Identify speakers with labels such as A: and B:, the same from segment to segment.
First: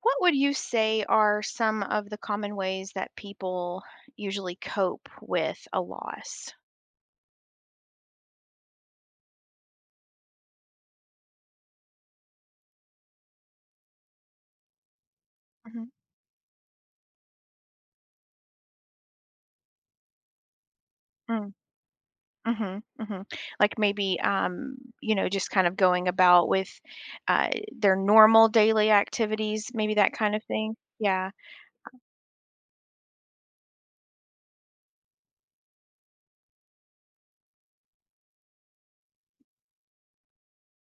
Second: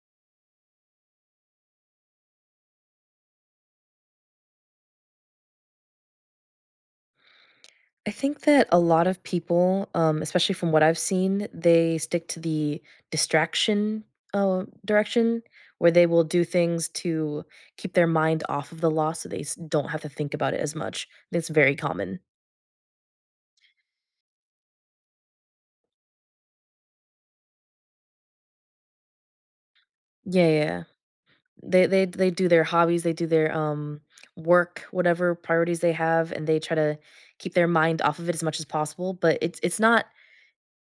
A: What would you say are some of the common ways that people usually cope with a loss?
B: I think that a lot of people, especially from what I've seen, they stick to the distraction direction
A: Mhm.
B: where they will do things to keep their mind off of the loss so don't have to think about it as much. That's
A: Mm,
B: very common.
A: mhm. Like maybe, just kind of going about with uh, their normal daily activities, maybe that kind of
B: Yeah,
A: thing.
B: yeah.
A: Yeah.
B: They do their hobbies, they do their work, whatever priorities they have, and they try to keep their mind off of it as much as possible. But it's not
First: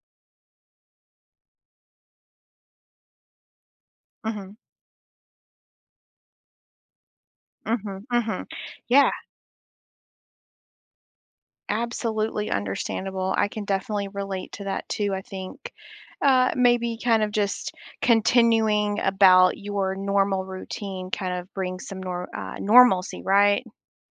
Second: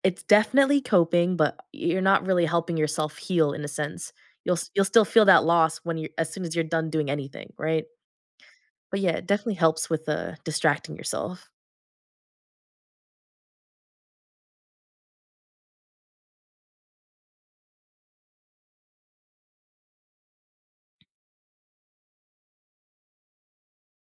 B: It's definitely coping, but you're not really helping yourself heal in a sense.
A: Mhm.
B: You'll still feel that loss when you're as soon as you're done doing anything, right?
A: Mhm. Mhm.
B: But
A: Yeah.
B: yeah, it definitely helps with, distracting yourself.
A: Absolutely understandable. I can definitely relate to that too. I think maybe kind of just continuing about your normal routine kind of brings some normalcy, right?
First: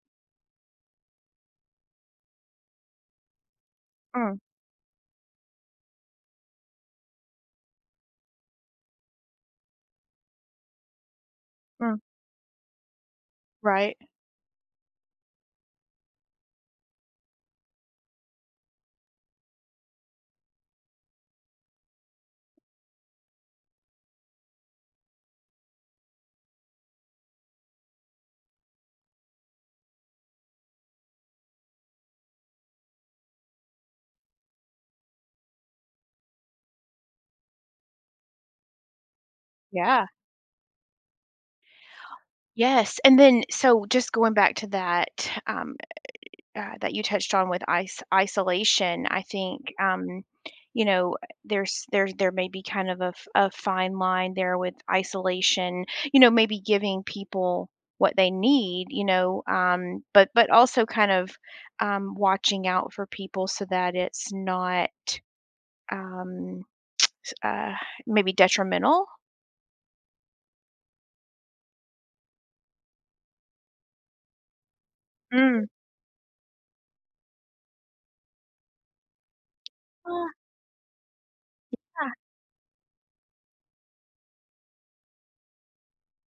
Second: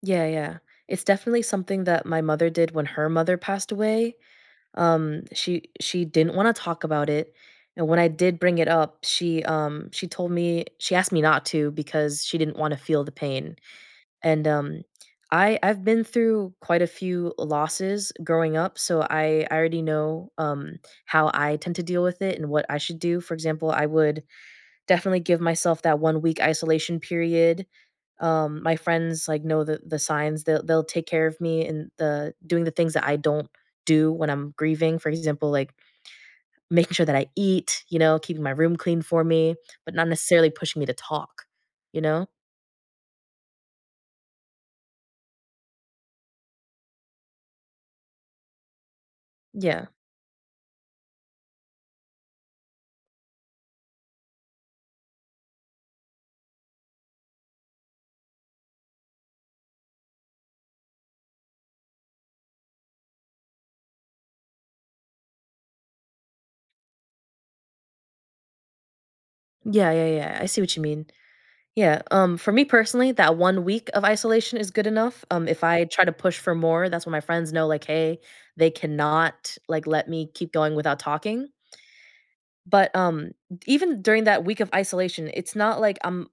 B: Yeah, yeah. It's definitely something that my mother did when her mother passed away.
A: Mm,
B: She didn't wanna talk about it, and when I did bring it up, she told me, she asked me not to
A: mm,
B: because she didn't wanna feel the pain.
A: right.
B: And I've been through quite a few losses growing up, so I already know how I tend to deal with it and what I should do. For example, I would definitely give myself that 1 week isolation period. My friends like know the signs. They'll take care of me and the doing the things that I don't do when I'm grieving. For example, like making sure that I eat, you know, keeping my room clean for me, but
A: Yeah.
B: not necessarily pushing me to talk, you know?
A: Yes. And then, so just going back to that, um, that you touched on with isolation, I think
B: Yeah.
A: you know there's there may be kind of a, a fine line there with isolation. You know, maybe giving people what they need. You know, but also kind of watching out for people so that it's not um, uh, maybe detrimental.
B: Yeah, yeah, yeah. I see what you mean. Yeah, for me personally, that 1 week of isolation is good enough. If
A: Mm.
B: I try to push for more, that's when my friends know, like, "Hey, they cannot, like, let me keep going without talking." But, even during that week of isolation, it's not like I'm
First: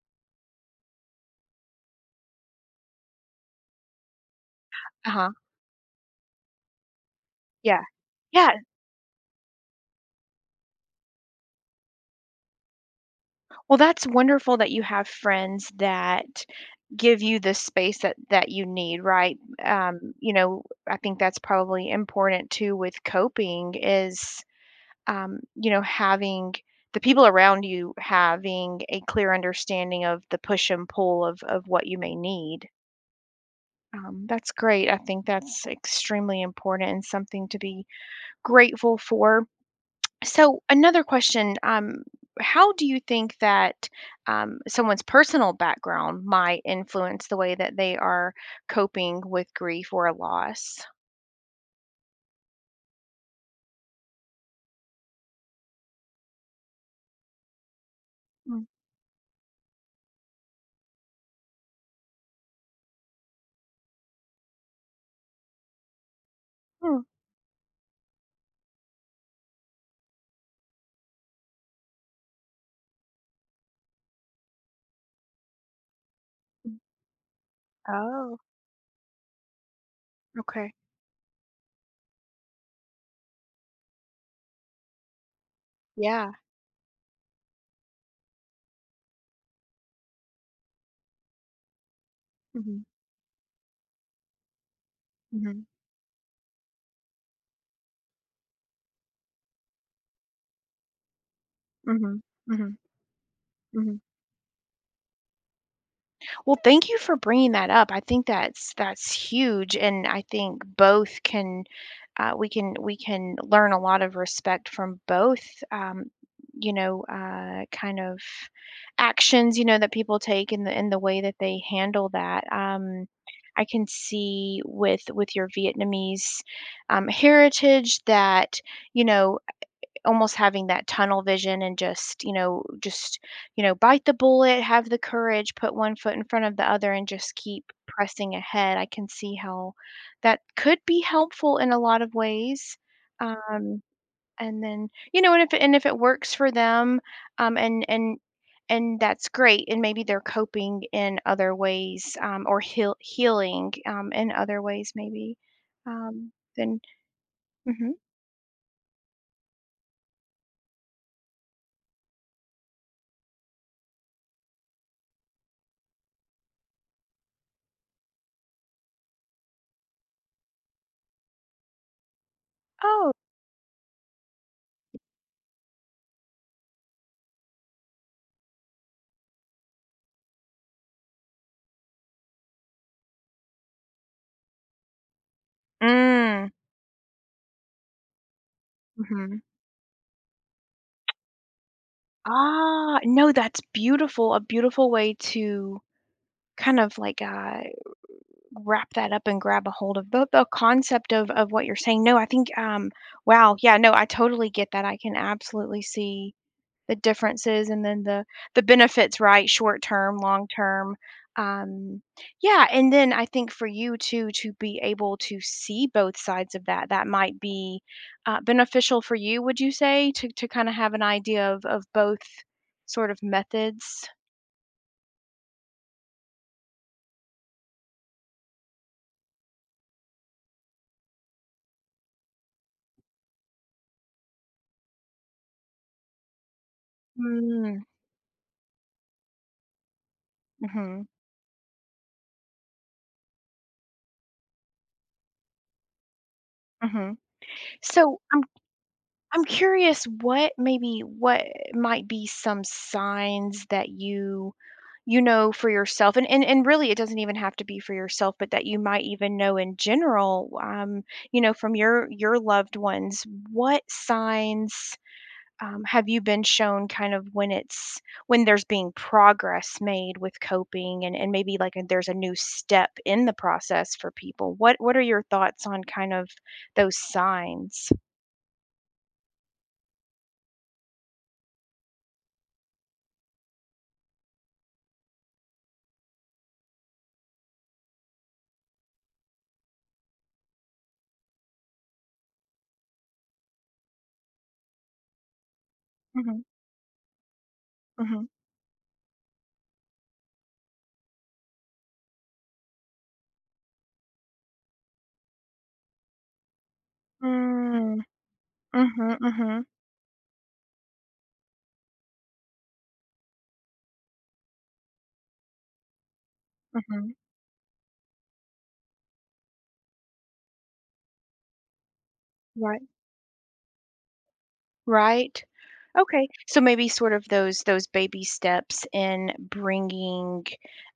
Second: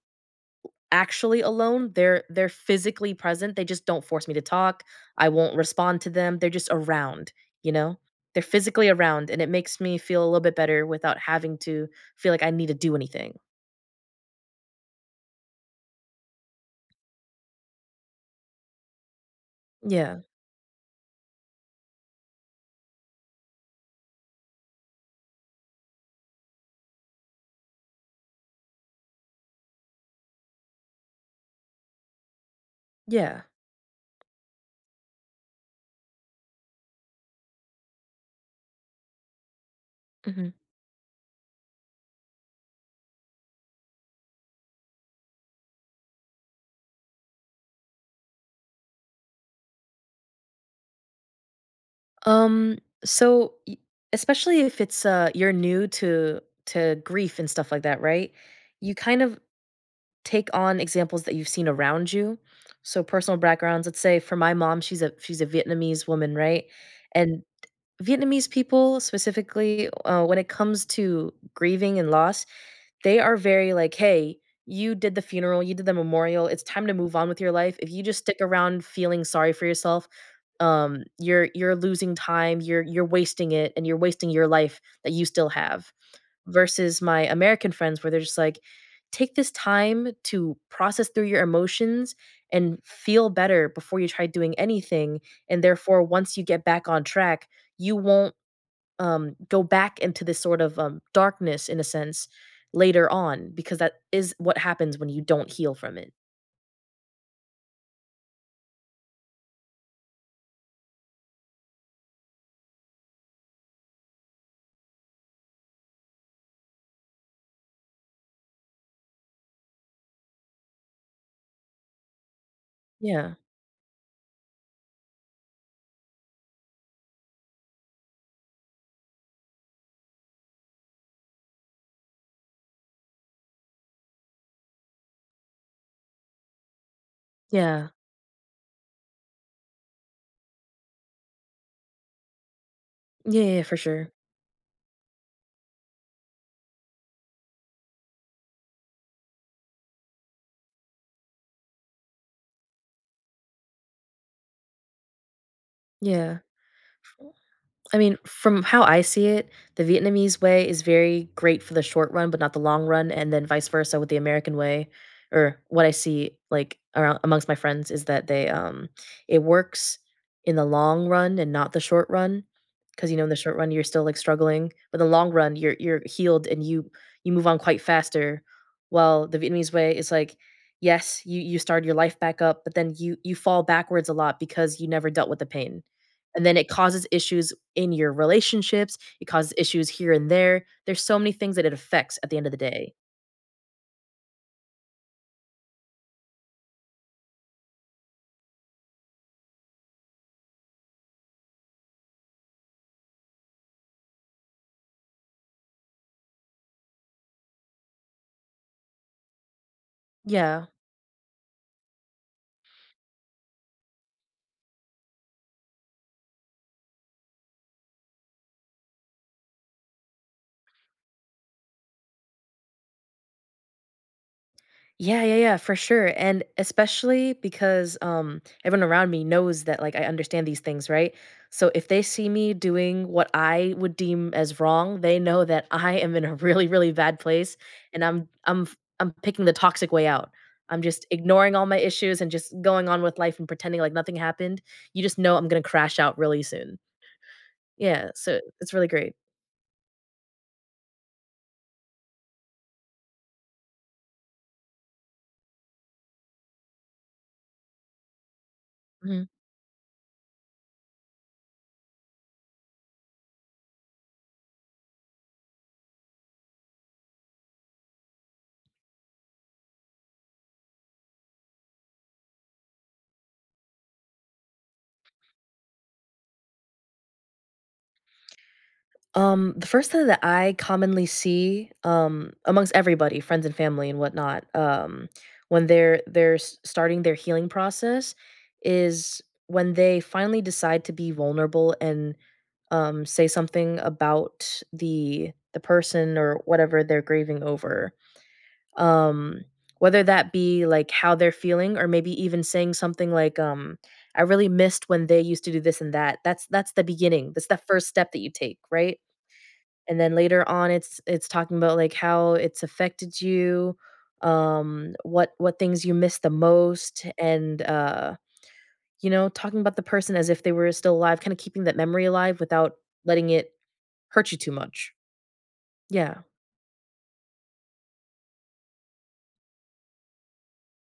B: actually alone, they're physically present, they just don't force me to talk,
A: Uh
B: I
A: huh.
B: won't respond to them, they're just around, you
A: Yeah.
B: know? They're
A: Yeah.
B: physically around, and it makes me feel a little bit better without having to feel like I need to do anything.
A: Well, that's wonderful that you have friends that give you the space that that you need, right?
B: Yeah,
A: You know, I think that's probably important too with coping is you know, having the people around you having a clear understanding of the push and pull of what you may need.
B: yeah,
A: That's great. I think that's extremely important and something to be grateful for.
B: mhm.
A: So another question, how do you think that someone's personal background might influence the way that they are coping with grief or a loss?
B: Um, so y- especially if it's you're new to grief and stuff like that, right? You kind of take on examples that you've seen around you. So personal backgrounds, let's say for my mom, she's a Vietnamese woman, right?
A: Mm-hmm.
B: And Vietnamese people specifically, when it comes to grieving and loss, they are very like, "Hey, you did the funeral, you did the memorial, it's time to move on with your life. If you just stick
A: Oh,
B: around feeling sorry for yourself,
A: okay.
B: you're losing time, you're wasting it, and you're wasting your life that you still have."
A: Yeah.
B: Versus my American friends where they're just like, "Take this time to process through your emotions
A: Mm-hmm.
B: and feel better before you try doing anything,
A: Mm-hmm.
B: and therefore, once you get back on track, you won't, go back into this sort of, darkness in a
A: Mm-hmm.
B: sense
A: Mm-hmm.
B: later on because that is what happens when you don't heal from it."
A: Well, thank you for bringing that up. I think that's huge, and I think both can we can learn a lot of respect from both. Um, you know, kind of actions you know that people take in the way that they handle that.
B: Yeah.
A: I can see with your Vietnamese heritage that you know almost having that tunnel vision and just, you know, bite the bullet, have the courage, put one foot in front of the other and just keep
B: Yeah.
A: pressing ahead. I can see how that could be helpful in a lot of ways.
B: Yeah, yeah, for
A: Um,
B: sure.
A: and then, you know, and if it works for them, um, and and and that's great. And maybe they're coping in other ways, or healing in other ways, maybe.
B: Yeah.
A: Then, hmm
B: I mean, from how I see it, the Vietnamese way is very great for the short run, but not the long run, and then vice versa with the American way, or what I see like around amongst my friends is that they it works in the long run and not the short run. Because
A: oh,
B: you know, in the short run you're still like struggling, but in the long run you're healed and you move on quite faster. While the Vietnamese way is like, yes, you start your life back up, but then you fall backwards a lot because you never dealt with the pain and
A: mm,
B: then it causes issues in your relationships, it
A: mhm.
B: causes issues here and there. There's so many things that it affects at the end of the day.
A: Ah, no, that's beautiful. A beautiful way to kind of like wrap that up and grab a hold of the concept of what you're saying. No, I think, wow, yeah, no, I totally get that. I can absolutely see the differences and then the benefits, right? Short term, long
B: Yeah.
A: term. Um, yeah, and then I think for you too to be able to see both sides of that, that might be beneficial for you, would you say, to kind of have an idea of both sort of methods?
B: Yeah, yeah, yeah, for sure. And especially because everyone around me knows that like I understand these things, right? So if they see me doing what I would deem as wrong, they know that I am in a really, really bad place
A: Mm,
B: and I'm picking the toxic way out. I'm
A: mhm,
B: just ignoring all my issues and just going on with life and pretending like nothing happened. You just know I'm going to crash out really soon.
A: mhm.
B: Yeah,
A: So
B: so
A: I'm
B: it's really great.
A: I'm curious what maybe what might be some signs that you know for yourself and, really it doesn't even have to be for yourself but that you might
B: Mhm.
A: even know in general you know from your loved ones what signs have you been shown kind of when it's when there's being progress made with coping and maybe like there's a new step in the process for people what are your thoughts on kind of those signs
B: The first thing that I commonly see, amongst everybody, friends and family and whatnot, when starting their healing process, is when they finally decide to be vulnerable and say something about the person
A: hmm
B: or whatever they're grieving over. Um, whether that be like how they're feeling, or maybe even saying something like, "I really missed when they used to do this and that." That's the beginning. That's the first
A: Mm.
B: step that you take, right?
A: Mhm, mhm,
B: And then later on, it's talking about, like, how it's affected you, what things you miss the most,
A: mhm.
B: and, you know, talking about the person as if they were still alive, kinda keeping that memory alive without
A: Right,
B: letting it hurt you too much.
A: right.
B: Yeah.
A: Okay, so maybe sort of those baby steps in bringing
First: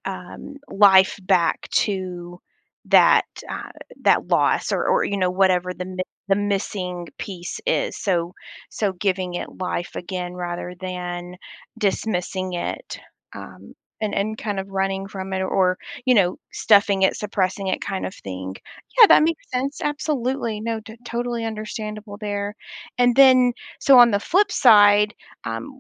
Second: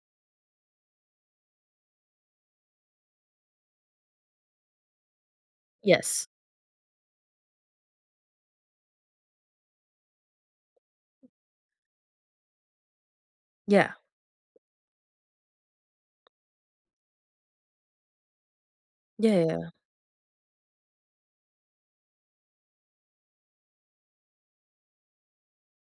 A: life back to that that loss or you know whatever the
B: Yes.
A: the missing piece is so so giving it life again rather than dismissing it um,
B: Yeah.
A: and kind of running from it or you know stuffing it suppressing it kind of thing yeah that
B: Yeah,
A: makes
B: yeah,
A: sense absolutely no totally understandable there and then so on the flip side um,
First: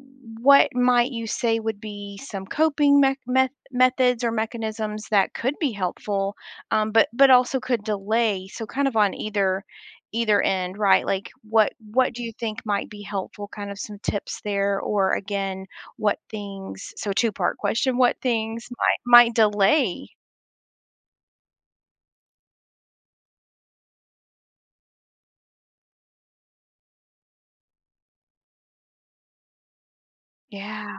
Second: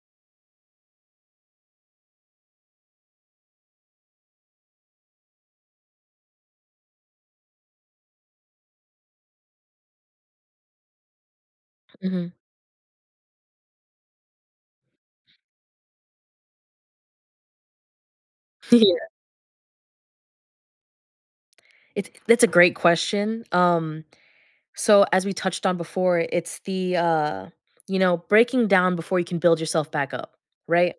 A: what might you say would be some coping methods or mechanisms that could be helpful, but also could delay? So kind of on either either end, right? Like
B: yeah.
A: what do you
B: Mhm.
A: think might be helpful? Kind of some tips there, or again, what things? So two-part question: What things
B: Yeah.
A: might delay?
B: It's that's a great question. So as we touched on before, it's the, you know, breaking down before you can build yourself back up, right?
A: Yeah,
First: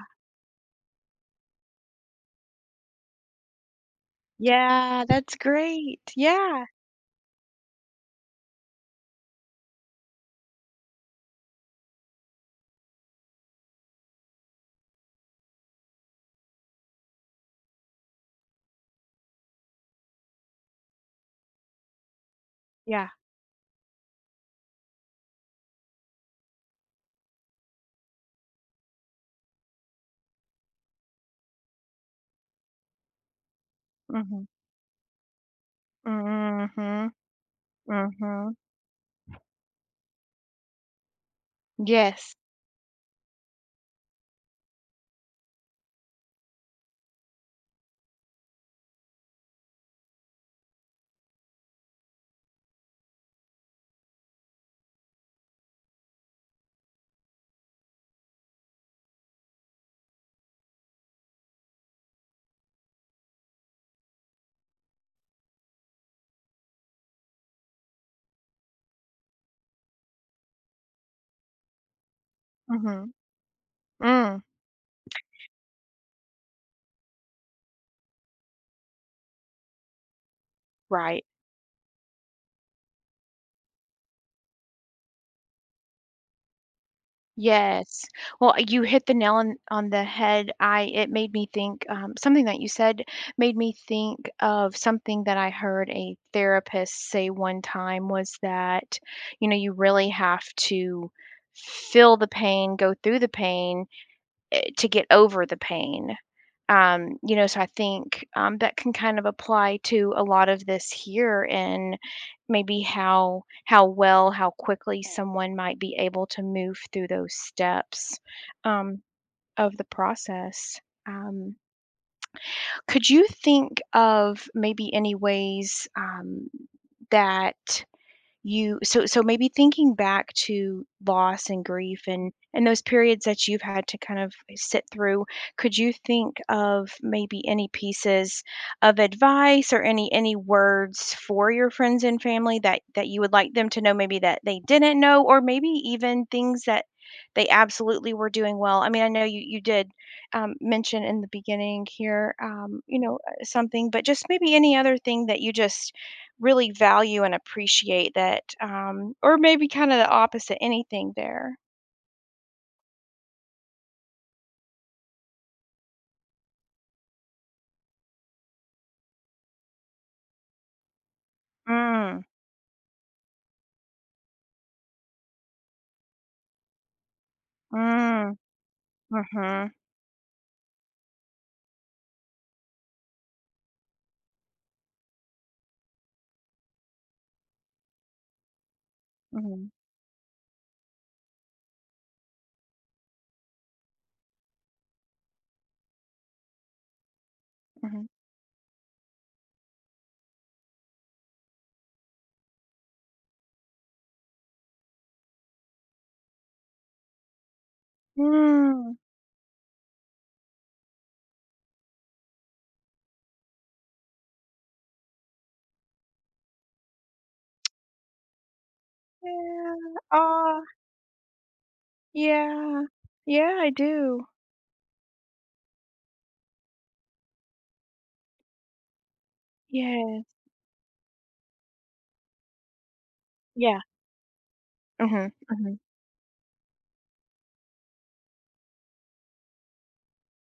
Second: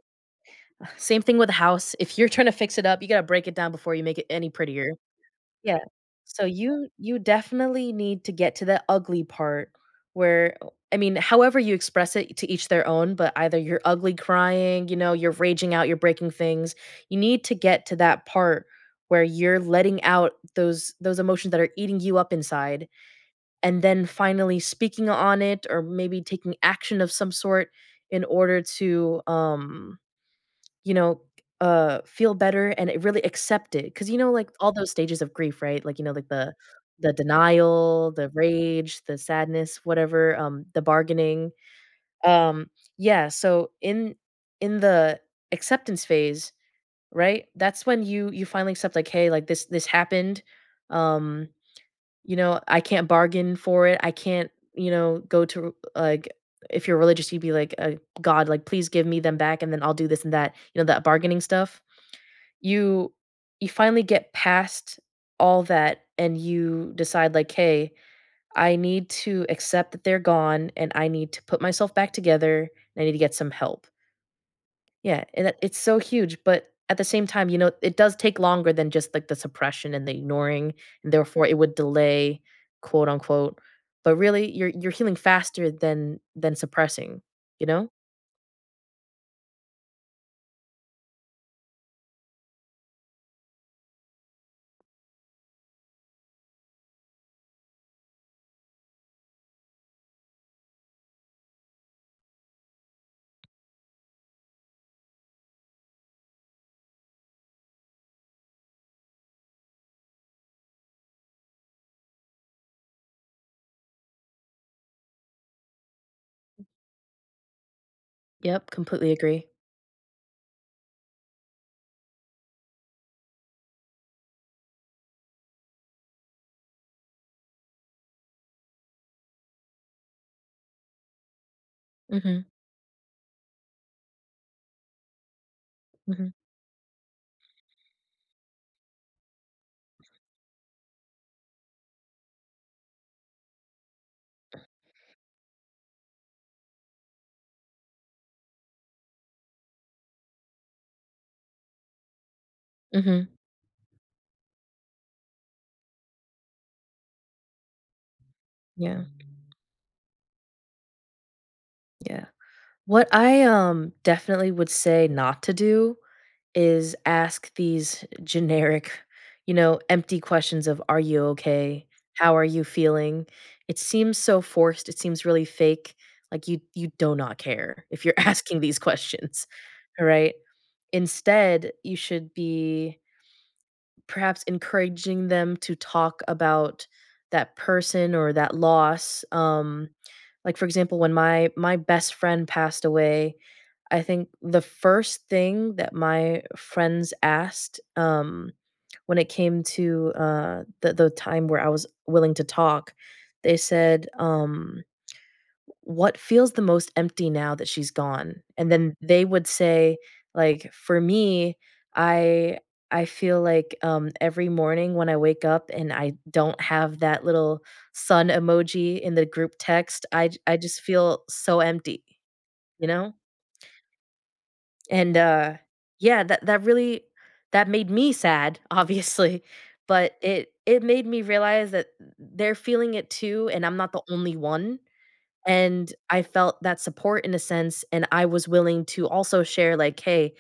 B: Same thing with a house. If you're trying to fix it up, you gotta break it down before you make it any prettier.
A: yeah, that's
B: Yeah.
A: great.
B: So
A: Yeah,
B: you definitely need to get to the ugly part where I mean, however you express it to each their own, but either you're ugly crying, you know, you're raging out, you're breaking things. You need to get to that part where you're letting out those emotions that are eating you up inside
A: yeah.
B: and then finally speaking on it or maybe taking action of some sort in order to you know, feel better and it really accept it, cause you know,
A: Mhm.
B: like, all those stages of grief, right? Like, you know, like,
A: Mhm.
B: the denial, the
A: Mhm.
B: rage, the sadness, whatever, the bargaining.
A: Yes.
B: Um, yeah, so in the acceptance phase, right, that's when you finally accept, like, "Hey, like, this happened, um, you know, I can't bargain for it, I can't, you know, go to like" if you're religious, you'd be like, God, like, please give me them back, and then I'll do this and that," you know, that bargaining stuff. You you finally get past all that and you decide like, "Hey, I need to accept that they're gone and I need to put myself back together and I
A: Mhm.
B: need to get some help."
A: Mm.
B: Yeah, and that it's so huge, but at the same time, you know, it does take longer than just like the suppression and the ignoring, and
A: Right.
B: therefore it would delay, quote unquote. But really you're healing faster than suppressing, you know?
A: Yes. Well, you hit the nail on the head. I it made me think something that you said made me think of something that I heard a therapist say one time was that, you know, you really have to feel the pain, go through the pain to get over the pain. You know, so I think, that can kind of apply to a lot of this here and maybe how well, how quickly someone might be able to move through those steps,
B: Yep,
A: um,
B: completely agree.
A: of the process. Um, could you think of maybe any ways, that you so so maybe thinking back to loss and grief
B: Mhm,
A: and those periods that you've had to kind of sit through, could you
B: mhm,
A: think of maybe any pieces of advice or any words for your friends and family that that you would like them to know maybe that they didn't know or maybe even things that they absolutely were doing well. I mean, I know you you did mention in the beginning here, you know,
B: mhm.
A: something, but just maybe any other thing that you just really value and appreciate that,
B: Yeah,
A: or maybe kind of the opposite, anything there.
B: yeah. What I, definitely would say not to do is ask these generic, you know, empty questions of, "Are you okay?
A: Mm,
B: How are you feeling?" It seems so forced, it seems really fake, like, you do not care if you're
A: mm,
B: asking these questions,
A: mhm,
B: all right? Instead, you should be perhaps encouraging them to talk about that person or that loss,
A: mhm,
B: like, for example, when my best friend passed away, I think the first thing that my friends asked,
A: mhm.
B: when it came to, the time where I was willing to talk, they said, "What feels the most empty now that she's gone?" And then
A: Mm,
B: they would say, like, "For me, I I feel like, every morning when I wake up and I don't have that little sun emoji in the group
A: yeah,
B: text, I
A: Ah.
B: just feel so empty."
A: yeah.
B: You know?
A: Yeah, I do.
B: And, yeah, that really that made me sad, obviously, but
A: Yes,
B: it made me realize that they're feeling it too, and I'm
A: yeah.
B: not the only one,
A: Mhm, mhm,
B: and I felt that support in a sense, and I was willing to also share, like, "Hey,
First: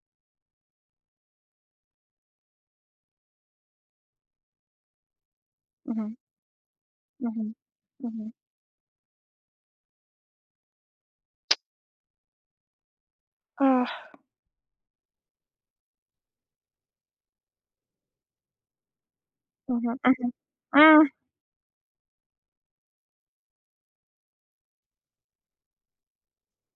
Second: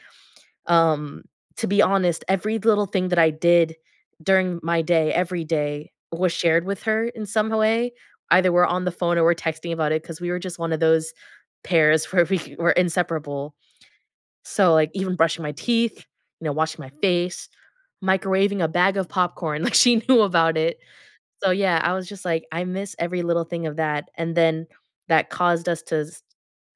B: um, to be honest, every little thing that I did during my day, every day,
A: mhm,
B: was shared with her in some
A: mhm,
B: way."
A: mhm.
B: Either we're on the phone or we're texting about it, because we were just one of those pairs where we were inseparable,
A: Ugh,
B: so, like, even brushing my teeth, you know, washing my face, microwaving a bag of popcorn, like, she knew
A: mhm.
B: about it.
A: Mm.
B: So, yeah, I was just like, "I miss every little thing of that," and then that caused us to s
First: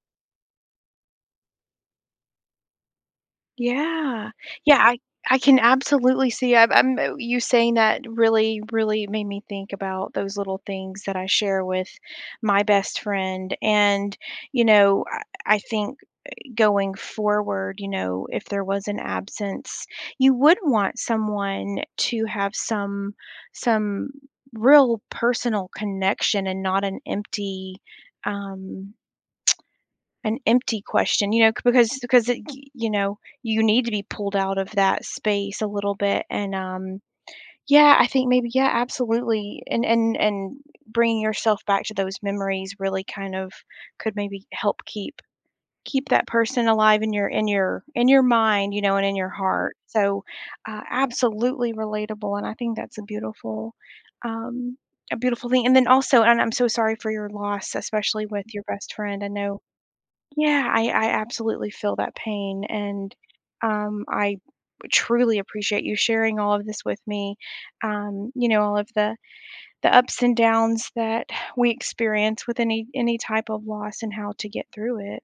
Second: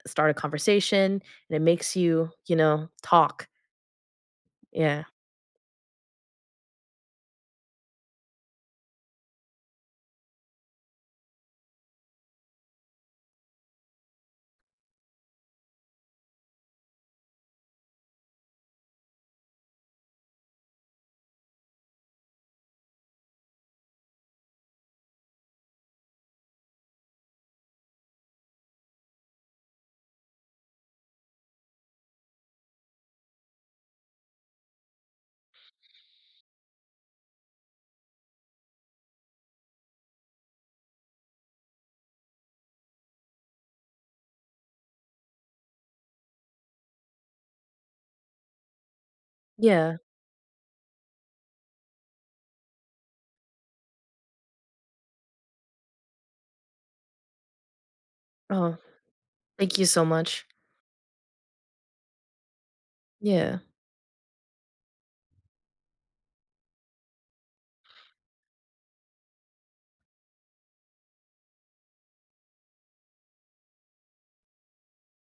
B: start a conversation, and it makes you, you know, talk.
A: Yeah. Yeah,
B: Yeah.
A: I can absolutely see I'm you saying that really, really made me think about those little things that I share with my best friend. And, you know, I think going forward, you know, if there was an absence, you would want someone to have some real personal connection and not an empty um an empty question, you know, because it, you know you need to be pulled out of that space a little bit, and yeah, I think maybe yeah, absolutely, and bringing yourself back to those memories really kind of could maybe help keep keep that person alive in your in your in your mind, you know, and in your heart.
B: Yeah.
A: So, absolutely relatable, and I think that's a beautiful. Um, a beautiful thing and then also and I'm so sorry for your loss especially with your
B: Oh,
A: best friend I know
B: thank you so much.
A: yeah, I absolutely feel that pain, and,
B: Yeah.
A: I truly appreciate you sharing all of this with me, you know, all of the ups and downs that we experience with any type of loss and how to get through it.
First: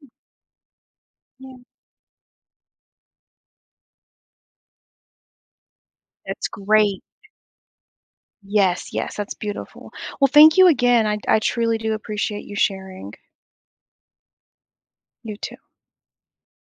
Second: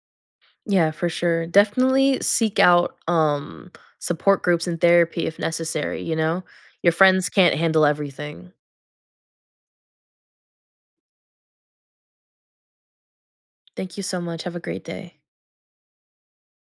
B: Yeah, for sure.
A: Yeah.
B: Definitely seek out, support groups and therapy if necessary, you know?
A: That's
B: Your
A: great.
B: friends can't handle everything.
A: Yes, yes, that's beautiful. Well, thank you again, I truly do appreciate you sharing.
B: Thank you so much. Have a great day.
A: You too.